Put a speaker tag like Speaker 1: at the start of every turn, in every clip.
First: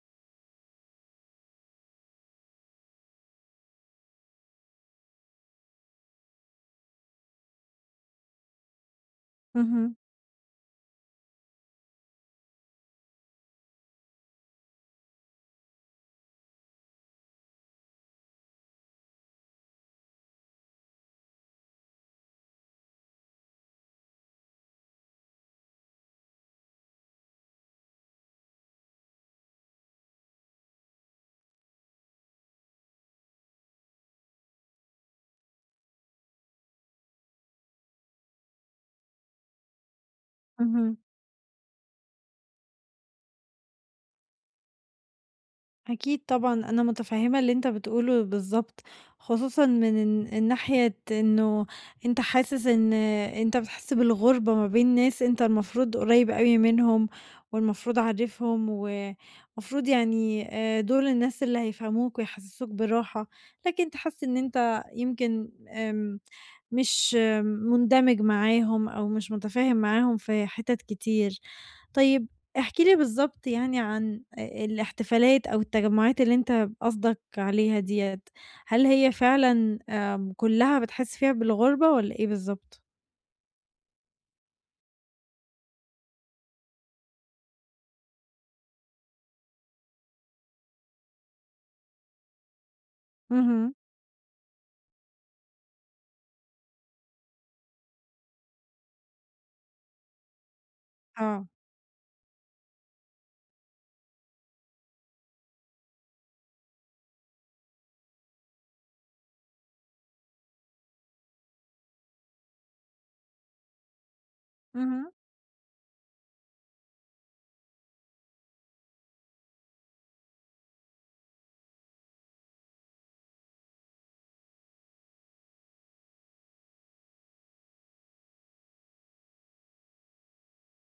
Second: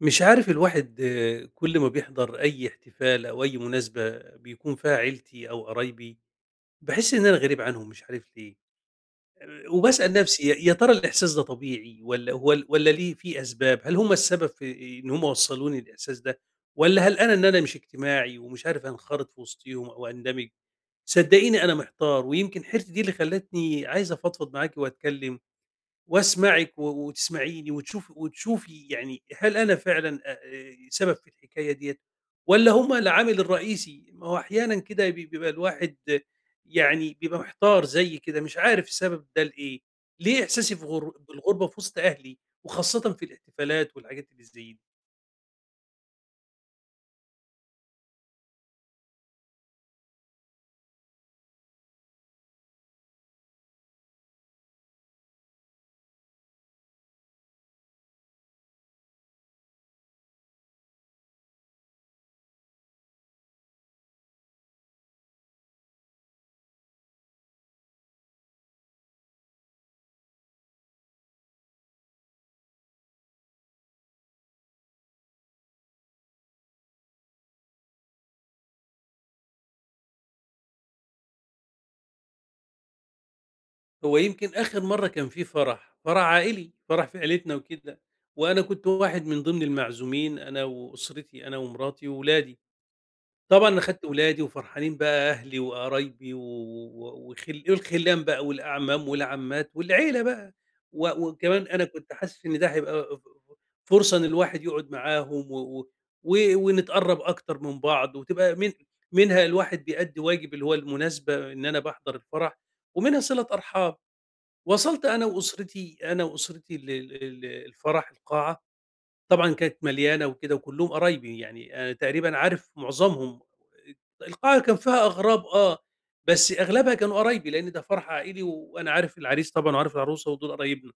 Speaker 1: مش عارف الواحد، كل ما بيحضر اي احتفال او اي مناسبه بيكون فيها عيلتي او قرايبي بحس ان انا غريب عنهم، مش عارف ليه.
Speaker 2: اهم،
Speaker 1: وبسال نفسي يا ترى الاحساس ده طبيعي، ولا هو، ولا ليه في اسباب؟ هل هم السبب في ان هم وصلوني الاحساس ده، ولا هل انا مش اجتماعي ومش عارف انخرط في وسطيهم او اندمج؟ صدقيني انا محتار، ويمكن حيرتي دي اللي خلتني عايز افضفض معاكي واتكلم واسمعِك وتسمعيني، وتشوفي يعني هل أنا فعلًا أ سبب في الحكاية ديّة، والّا هُم العامل الرئيسي؟ ما هو أحيانًا كده بيبقى الواحد، يعني بيبقى محتار زيي كده، مش عارف السبب ده لإيه، ليه إحساسي في
Speaker 2: اهم.
Speaker 1: غر بالغربة في وسط أهلي، وخاصةً في الاحتفالات والحاجات اللي زي دي؟
Speaker 2: أكيد طبعًا أنا متفهمة اللي أنت بتقوله بالضبط، خصوصًا من الناحية إنه أنت حاسس إن أنت بتحس بالغربة ما بين ناس أنت المفروض قريب أوي منهم، والمفروض عارفهم، والمفروض يعني دول الناس اللي هيفهموك ويحسسوك بالراحة، لكن أنت حاسس إن أنت يمكن مش مندمج معاهم أو مش متفاهم معاهم في حتت كتير. طيب احكِ لي بالضبط يعني عن الاحتفالات أو التجمعات اللي أنت قصدك عليها ديّة، هل هي فعلًا كلّها بتحس فيها بالغربة والّا إيه بالضبط؟
Speaker 1: هو يمكن آخر مرّة كان في فرح، فرح عائلي، فرح في عيلتنا وكده، وأنا كنت واحد من ضمن المعزومين أنا وأسرتي، أنا ومراتي وولادي. طبعًا
Speaker 2: اهم،
Speaker 1: أنا خدت ولادي وفرحانين بقى أهلي وقرايبي و و وخل إيه الخِلّان بقى والأعمام والعمّات والعيلة بقى. و
Speaker 2: آه،
Speaker 1: وكمان أنا كنت حاسس إن ده هيبقى فرصة إن الواحد يقعد معاهم و و و ونتقرّب أكتر من بعض، وتبقى منها الواحد بيأدّي واجب اللي هو المناسبة، إن أنا باحضر الفرح، ومنها صِلة أرحام. وصلت
Speaker 2: اهم،
Speaker 1: أنا وأسرتي ل ل ل الفرح، القاعة طبعًا كانت مليانة وكده، وكلّهم قرايبي، يعني أنا تقريبًا عارف معظمهم. القاعة كان فيها أغراب، آه، بس أغلبها كانوا قرايبي، لإن ده فرح عائلي، وأنا عارف العريس طبعًا وعارف العروسة، ودول قرايبنا.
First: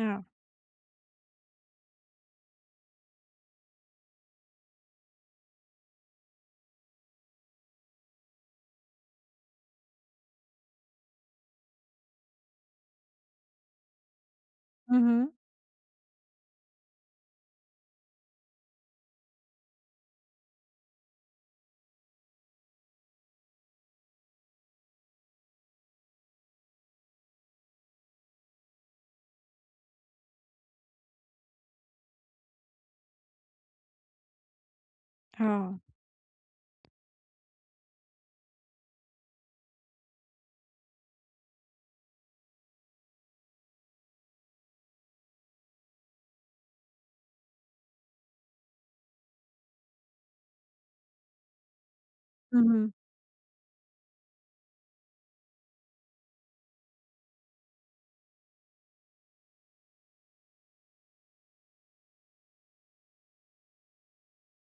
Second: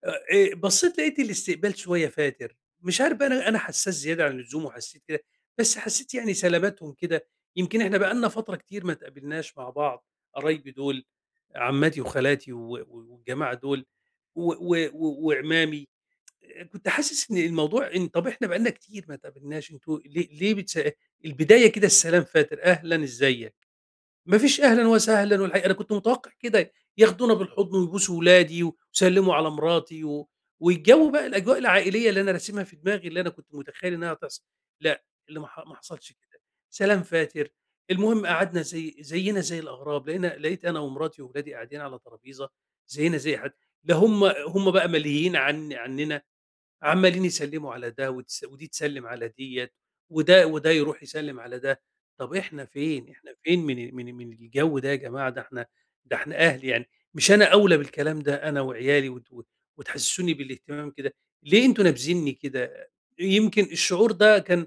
Speaker 2: آه،
Speaker 1: بصّيت لقيت الاستقبال شوية فاتر، مش عارف بقى، أنا حسّاس زيادة عن اللزوم وحسّيت كده، بس حسّيت يعني سلاماتهم كده، يمكن إحنا بقى لنا فترة كتير ما اتقابلناش مع بعض، قرايبي دول عمّاتي وخالاتي والجماعة دول و و و
Speaker 2: اهم،
Speaker 1: وعمامي. كنت حاسس إن الموضوع، إن طَب إحنا بقى لنا كتير ما اتقابلناش، أنتم ليه؟ ليه بتس البداية كده السلام فاتر، أهلًا إزيك، ما فيش أهلًا وسهلًا. والحقيقة أنا كنت متوقع كده، ياخدونا بالحضن ويبوسوا ولادي ويسلموا على مراتي، والجو بقى، الأجواء العائلية اللي أنا راسمها في دماغي، اللي أنا كنت متخيل إنها هتحصل، لأ، اللي ما
Speaker 2: آه،
Speaker 1: حصلش كده، سلام فاتر. المهم قعدنا زينا زي الأغراب، لقيت أنا ومراتي وولادي قاعدين على ترابيزة زينا زي حد. لا، هم بقى ملهيين عننا، عمّالين يسلّموا على ده، ودي تسلّم على ديّة، وده يروح يسلّم على ده. طَب إحنا
Speaker 2: اهم،
Speaker 1: فين؟ إحنا فين من الجو ده يا جماعة؟ ده إحنا، أهل يعني، مش أنا أولى بالكلام ده أنا وعيالي وتحسّسوني بالاهتمام كده؟ ليه أنتم نابذينّي كده؟ يمكن الشعور ده كان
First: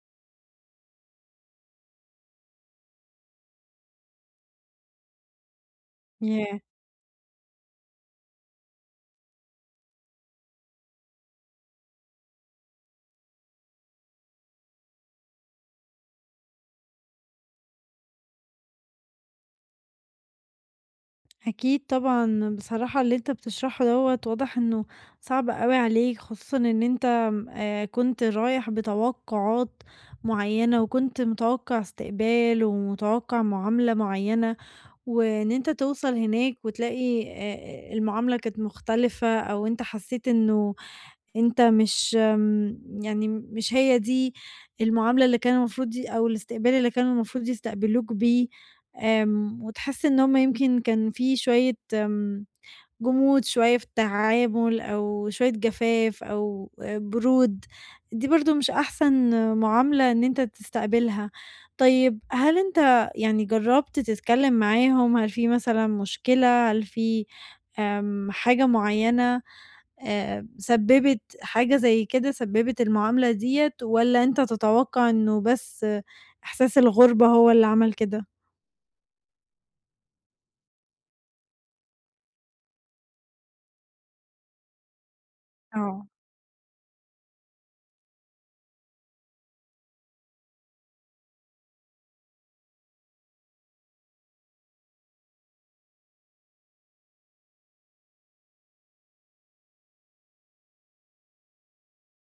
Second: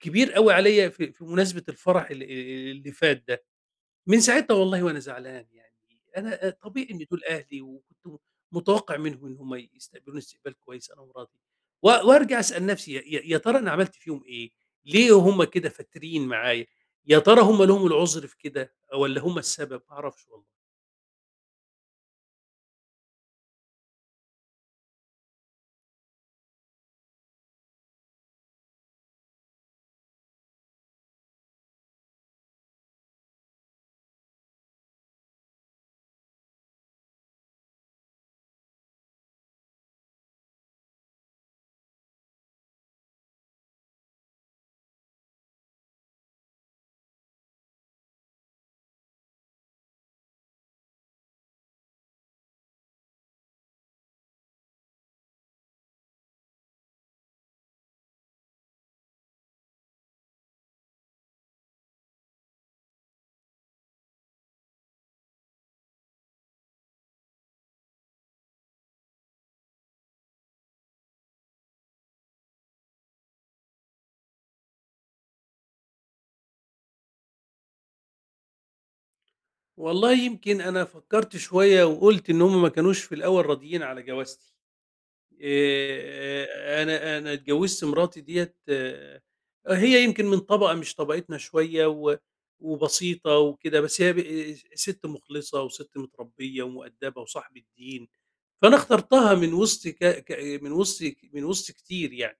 Speaker 1: كبير أوي عليّا في مناسبة الفرح اللي فات ده. من ساعتها والله وأنا زعلان يعني، أنا
Speaker 2: ياه!
Speaker 1: طبيعي إن دول أهلي، وكنت متوقع منهم إن هم يستقبلوني استقبال كويس أنا ومراتي، وأرجع أسأل نفسي، يا ترى أنا عملت فيهم إيه؟ ليه هم كده فاترين معايا؟ يا ترى هم لهم العذر في كده والّا هم السبب؟ ما أعرفش والله.
Speaker 2: أكيد طبعًا، بصراحة اللي أنت بتشرحه دوّة واضح إنه صعب أوي عليك، خصوصًا إن أنت آمم، كنت رايح بتوقعات معيّنة، وكنت متوقع استقبال ومتوقع معاملة معيّنة، وإن أنت توصل هناك وتلاقي المعاملة كانت مختلفة، أو أنت حسيت إنه أنت مش يعني مش هي دي المعاملة اللي كان المفروض أو الاستقبال اللي كانوا المفروض يستقبلوك بيه، وتحس إن هُم يمكن كان في شوية جمود شوية في التعامل أو شوية جفاف أو برود، دي برضه مش أحسن معاملة إن أنت تستقبلها. طيب هل أنت يعني جرّبت تتكلم معاهم؟ هل في مثلًا مشكلة؟ هل في حاجة معينة؟ سبّبت حاجة زي كده، سبّبت المعاملة ديّة والّا أنت تتوقع إنه بس إحساس الغُربة هو اللي عمل كده؟
Speaker 1: والله يمكن أنا فكرت شوية وقُلت إن هم ما كانوش في الأول راضيين على جوازتي.
Speaker 2: آه.
Speaker 1: أنا اتجوّزت مراتي ديّة، هي يمكن من طبقة مش طبقتنا شوية، و وبسيطة وكده، بس هي ب آه، ست مخلصة وست متربية ومؤدّبة وصاحبة دين، فأنا اخترتها من وسط كتير يعني.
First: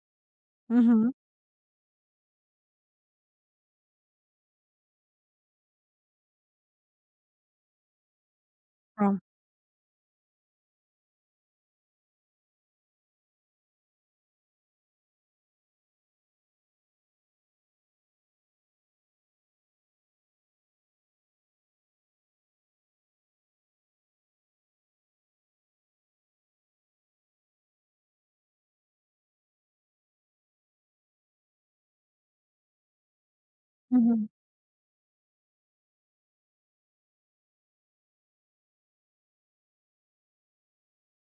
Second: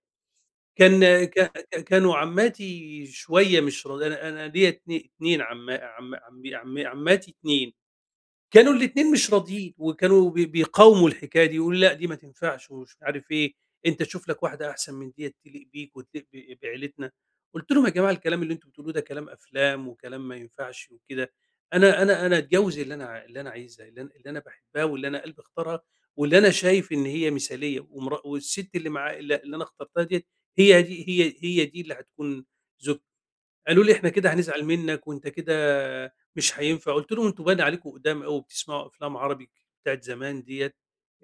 Speaker 2: اهم.
Speaker 1: كان ك ك كانوا عمّاتي شوية مش راض. أنا ليّا اتن اتنين عم عم عم عم عمّاتي اتنين. كانوا الاتنين
Speaker 2: آه.
Speaker 1: مش راضيين، وكانوا بيقاوموا الحكاية دي، يقولوا لأ دي ما تنفعش ومش عارف إيه، أنت شوف لك واحدة أحسن من ديّة تليق بيك وتليق بعيلتنا، قُلت لهم: "يا جماعة، الكلام اللي أنتم بتقولوه ده كلام أفلام وكلام ما ينفعش وكده، أنا أتجوّز اللي أنا عايزها، اللي أنا باحبها، واللي أنا قلبي اختارها، واللي أنا شايف إن هي مثالية، والست اللي معايا، اللي أنا اخترتها ديّة، هي دي اللي هتكون زوجتي." قالوا لي: "إحنا
Speaker 2: اهم.
Speaker 1: كده هنزعل منّك، وأنت كده مش هينفع." قُلت لهم: "أنتم باين عليكم قُدام أوي بتسمعوا أفلام عربي بتاعة زمان ديّة،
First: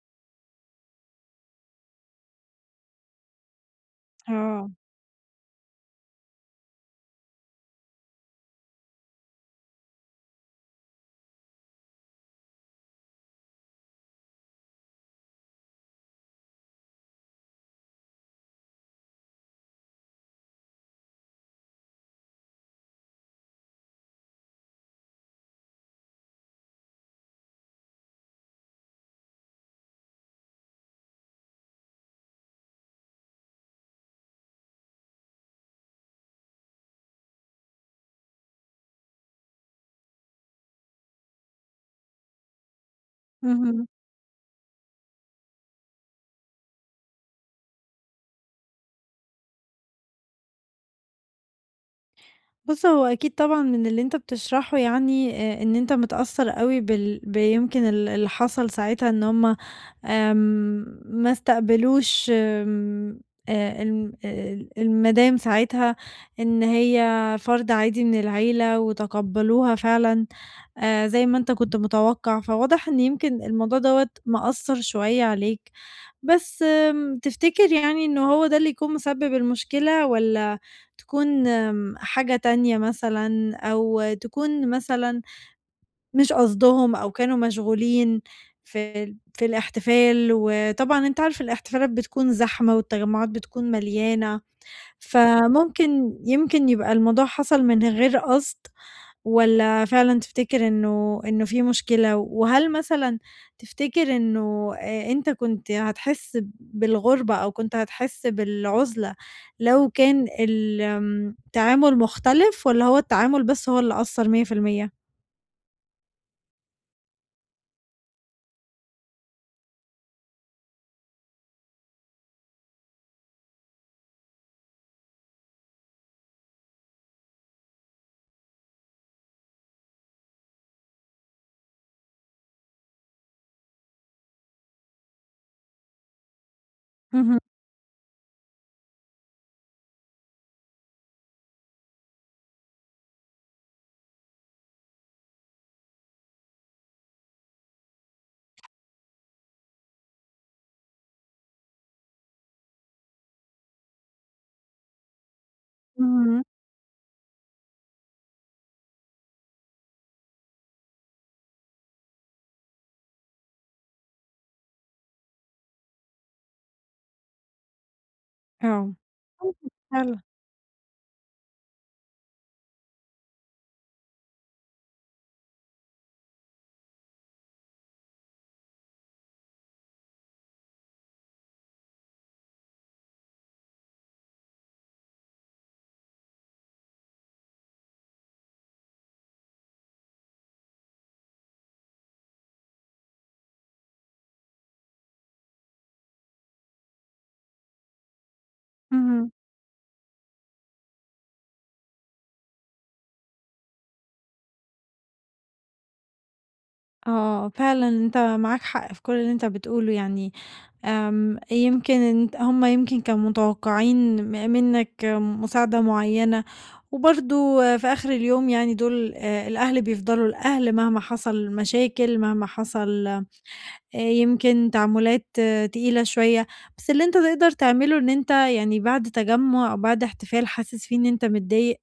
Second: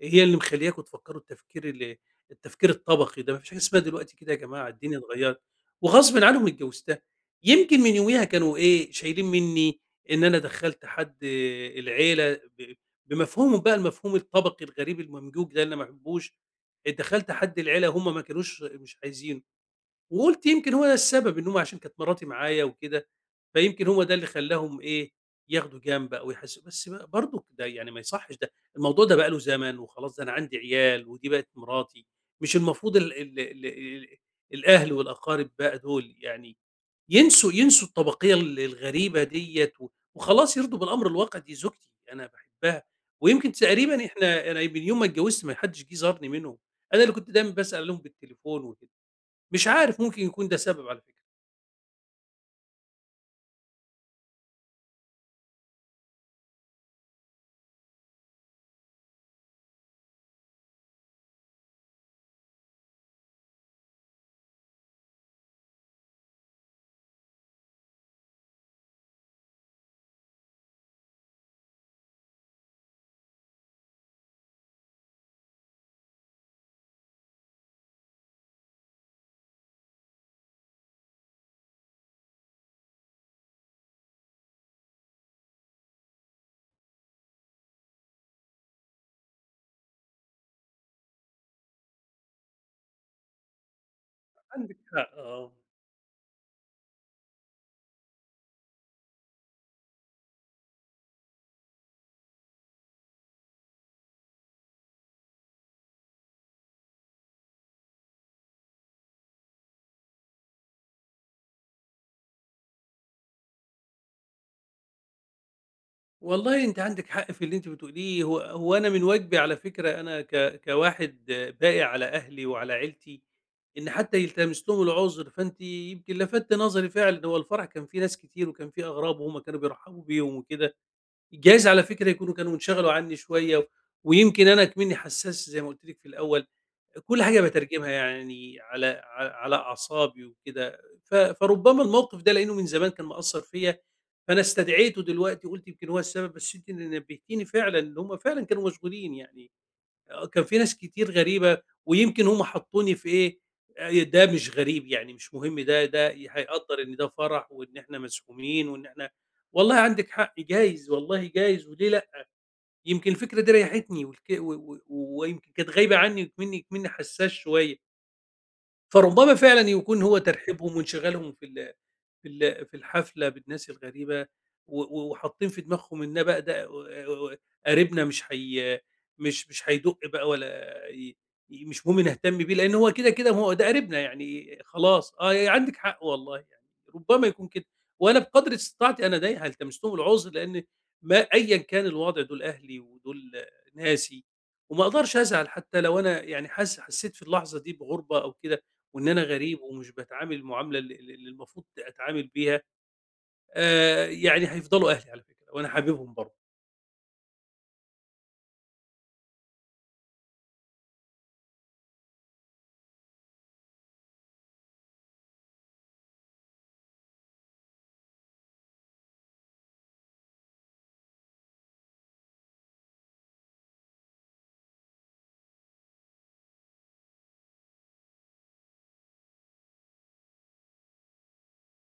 Speaker 1: هي اللي مخلّياكم تفكّروا التفكير التفكير الطبقي ده، ما فيش حاجة اسمها دلوقتي كده يا جماعة،
Speaker 2: آه.
Speaker 1: الدنيا اتغيّرت." وغصبٍ عنهم اتجوّزتها. يمكن من يوميها كانوا، إيه، شايلين منّي إن أنا دخّلت حد العيلة ب بمفهومهم بقى، المفهوم الطبقي الغريب الممجوج ده اللي أنا ما باحبّوش، دخّلت حد العيلة وهُم ما كانوش مش عايزينه. وقُلت يمكن هو ده السبب، إن هُم عشان كانت مراتي معايا وكده، فيمكن هو ده اللي خلّاهم، إيه، ياخدوا جنب أو يحسّ، بس برضه ده يعني ما يصحّش، ده الموضوع ده بقى له زمن وخلاص، ده أنا عندي عيال ودي بقت مراتي، مش المفروض ال ال ال ال الأهل والأقارب بقى دول يعني ينسوا الطبقية الغريبة ديّة، و وخلاص يرضوا بالأمر الواقع، دي زوجتي أنا باحبها. ويمكن
Speaker 2: مهم.
Speaker 1: تقريبًا إحنا، أنا من يوم ما اتجوّزت ما حدّش جِه زارني منهم، أنا اللي كنت دايمًا باسأل عليهم بالتليفون وكده. مش عارف، ممكن يكون ده سبب على فكرة.
Speaker 2: بُص، هو أكيد طبعًا من اللي أنت بتشرحه يعني إن أنت متأثّر أوي بيمكن اللي حصل ساعتها إن هُم ما استقبلوش آمم الم ال المدام ساعتها إن هي فرد عادي من العيلة وتقبّلوها فعلًا زي ما أنت كنت متوقّع، فواضح إن يمكن الموضوع دوّة مأثّر شوية عليك. بس تفتكر يعني إنه هو ده اللي يكون مسبب المشكلة والّا تكون حاجة تانية مثلًا أو تكون مثلًا مش قصدهم أو كانوا مشغولين في الاحتفال، وطبعًا أنت عارف الاحتفالات بتكون زحمة والتجمعات بتكون مليانة،
Speaker 1: عندِك حق، آه،
Speaker 2: فممكن يمكن يبقى الموضوع حصل من غير قصد؟ والّا فعلًا تفتكر إنه في مشكلة، وهل مثلًا تفتكر إنه أنت كنت هتحس بالغُربة أو كنت هتحس بالعُزلة لو كان ال آمم، التعامل مختلف والّا هو التعامل بس هو اللي أثّر 100%؟
Speaker 1: والله أنتِ عندِك حق في اللي أنتِ بتقوليه. هو أنا من واجبي على فكرة أنا كواحد باقي على أهلي وعلى عيلتي، إن حتى يلتمس لهم العُذر، فأنتِ يمكن لفتِّ نظري فعلًا، هو الفرح كان فيه ناس كتير وكان فيه أغراب، وهُم كانوا بيرحبوا بيهم وكده، جايز على فكرة يكونوا كانوا انشغلوا عنّي شوية. ويمكن أنا إكمنّي حسّاس زي ما قُلت لِك في الأول، كل
Speaker 2: اهم،
Speaker 1: حاجة باترجمها يعني على أعصابي وكده، فربما الموقف ده لإنه من زمان كان مأثّر فيّا، فأنا استدعيته دلوقتي قُلت يمكن هو السبب، بس أنتِ اللي نبّهتيني فعلًا إن هم فعلًا كانوا مشغولين يعني، آه، كان في ناس كتير غريبة، ويمكن هم حطّوني في، إيه، ده مش غريب يعني، مش مهم، ده
Speaker 2: اهم.
Speaker 1: هيقدّر إن ده فرح، وإن إحنا مزحومين، وإن إحنا، والله عندِك حق جايز، والله جايز، وليه لأ، يمكن الفكرة دي ريّحتني، والك و و ويمكن كانت غايبة عني، وإكمنّي حسّاس شوية.
Speaker 2: آه.
Speaker 1: فربما فعلًا
Speaker 2: ممكن
Speaker 1: يكون هو
Speaker 2: فعلًا،
Speaker 1: ترحيبهم وانشغالهم في الحفلة بالناس الغريبة، و و وحاطين في دماغهم إن بقى ده و قريبنا، مش هي مش مش هيدُق بقى، مش مهم نهتم بيه، لإن هو كده، كده، ما هو ده قريبنا يعني خلاص. آه، يعني عندِك حق والله، يعني ربما يكون كده، وأنا بقدر استطاعتي أنا دايها التمس لهم العذر، لإن، ما أيًا كان الوضع، دول أهلي ودول ناسي، وما أقدرش أزعل حتى لو أنا يعني حسيت في اللحظة دي بغُربة أو كده. وإن أنا
Speaker 2: اهم.
Speaker 1: غريب، ومش باتعامل المعاملة ال ال اللي المفروض أتعامل بيها، يعني هيفضلوا أهلي على فكرة، وأنا حاببهم برضه.
Speaker 2: آه، فعلًا أنت معاك حق في كل اللي أنت بتقوله يعني، يمكن أنت هُم يمكن كانوا متوقعين منك مساعدة معيّنة، وبرضه في آخر اليوم يعني دول الأهل بيفضلوا الأهل مهما حصل مشاكل، مهما حصل يمكن تعاملات تقيلة شوية، بس اللي أنت تقدر تعمله إن أنت يعني بعد تجمُّع أو بعد احتفال حاسس فيه إن أنت متضايق،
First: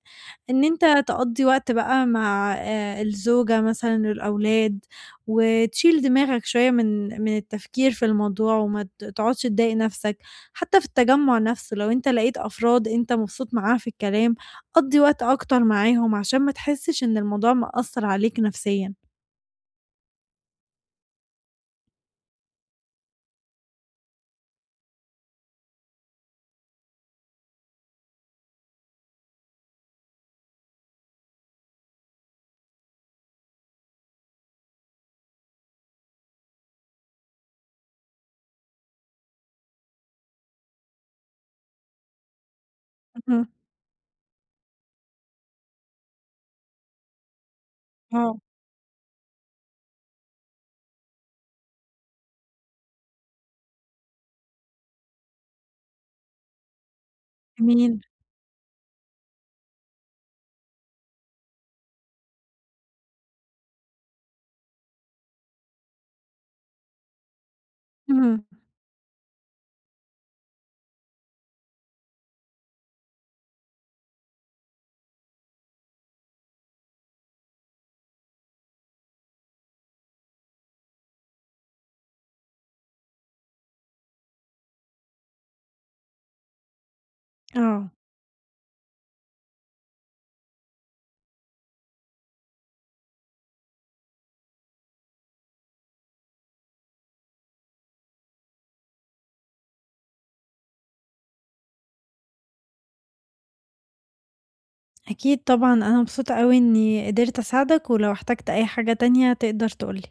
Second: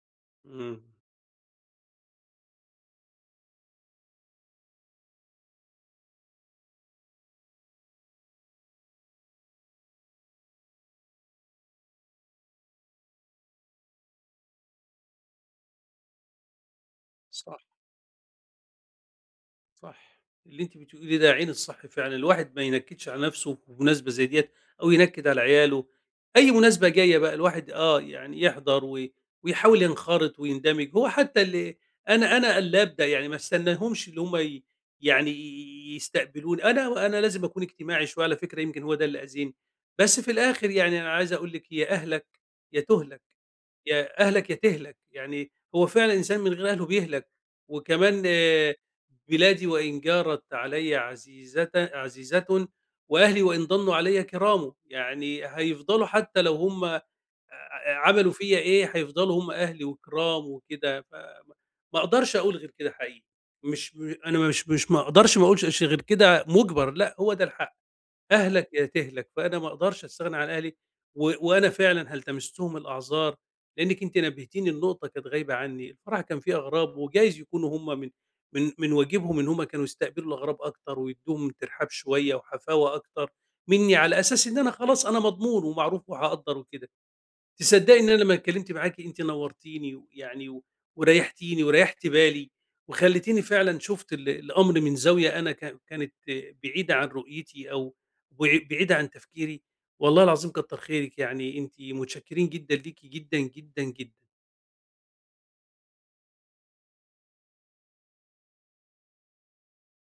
Speaker 2: إن
Speaker 1: إمم.
Speaker 2: أنت تقضّي وقت بقى مع الزوجة مثلًا، الأولاد، وتشيل دماغك شوية من التفكير في الموضوع وما تقعدش تضايق نَفْسك، حتى في التجمُّع نَفْسه لو أنت لقيت أفراد أنت مبسوط معاها في الكلام، قضّي وقت أكتر معاهم عشان ما تحسّش إن الموضوع
Speaker 1: صح.
Speaker 2: مأثّر عليك نفسيًا.
Speaker 1: صح، اللي أنتِ بتقوليه ده عين الصح فعلًا، الواحد ما ينكدش على نفسه في مناسبة زي ديّة، أو ينكد على عياله. أي مناسبة جاية بقى الواحد، آه، يعني يحضر، ويحاول ينخرط ويندمج، هو حتى اللي أنا قلّاب ده يعني ما استناهمش اللي هم، يعني يستقبلوني، أنا لازم أكون اجتماعي شوية على فكرة، يمكن هو ده اللي أذاني. بس في الآخر يعني أنا عايز أقول لِك: يا أهلك يا تُهلك.
Speaker 2: اهم،
Speaker 1: يا أهلك يا تهلك، يعني هو فعلًا الإنسان من غير أهله بيهلك. وكمان
Speaker 2: آه.
Speaker 1: بلادي وإن جارت علي عزيزة عزيزة، وأهلي وإن ضنوا علي كرام، يعني هيفضلوا حتى لو هم
Speaker 2: جميل،
Speaker 1: عملوا فيّا إيه، هيفضلوا هم أهلي وكرام وكده. ما أقدرش أقول غير كده حقيقي. مش م أنا مش مش ما أقدرش ما أقولش غير كده مُجبر، لأ، هو ده الحق.
Speaker 2: إمم،
Speaker 1: أهلك يا تهلك، فأنا ما أقدرش أستغنى عن أهلي، وأنا فعلًا هل تمستهم الأعذار، لأنِّك أنتِ نبهتيني النقطة كانت غايبة عني، الفرح كان فيه أغراب، وجايز يكونوا هم من واجبهم إن هم كانوا يستقبلوا الأغراب أكتر، ويدّوهم ترحاب شوية وحفاوة أكتر منّي، على أساس إن أنا خلاص أنا مضمون ومعروف وهاقدّر وكده.
Speaker 2: آه.
Speaker 1: تصدقي إن أنا لمّا اتكلمت معاكِ أنتِ نورتيني، ويعني وريحتيني وريحتِ بالي، وخلّيتيني فعلًا شُفت ال الأمر من زاوية أنا كانت بعيدة عن رؤيتي، أو بعيدة عن تفكيري. والله العظيم كتّر خيرِك يعني، أنتِ متشكرين جدًا ليكِ، جدًا، جدًا، جدًا.
Speaker 2: أكيد طبعًا، أنا مبسوطة أوي إني قدرت أساعدك، ولو احتجت أي حاجة تانية تقدر تقول لي.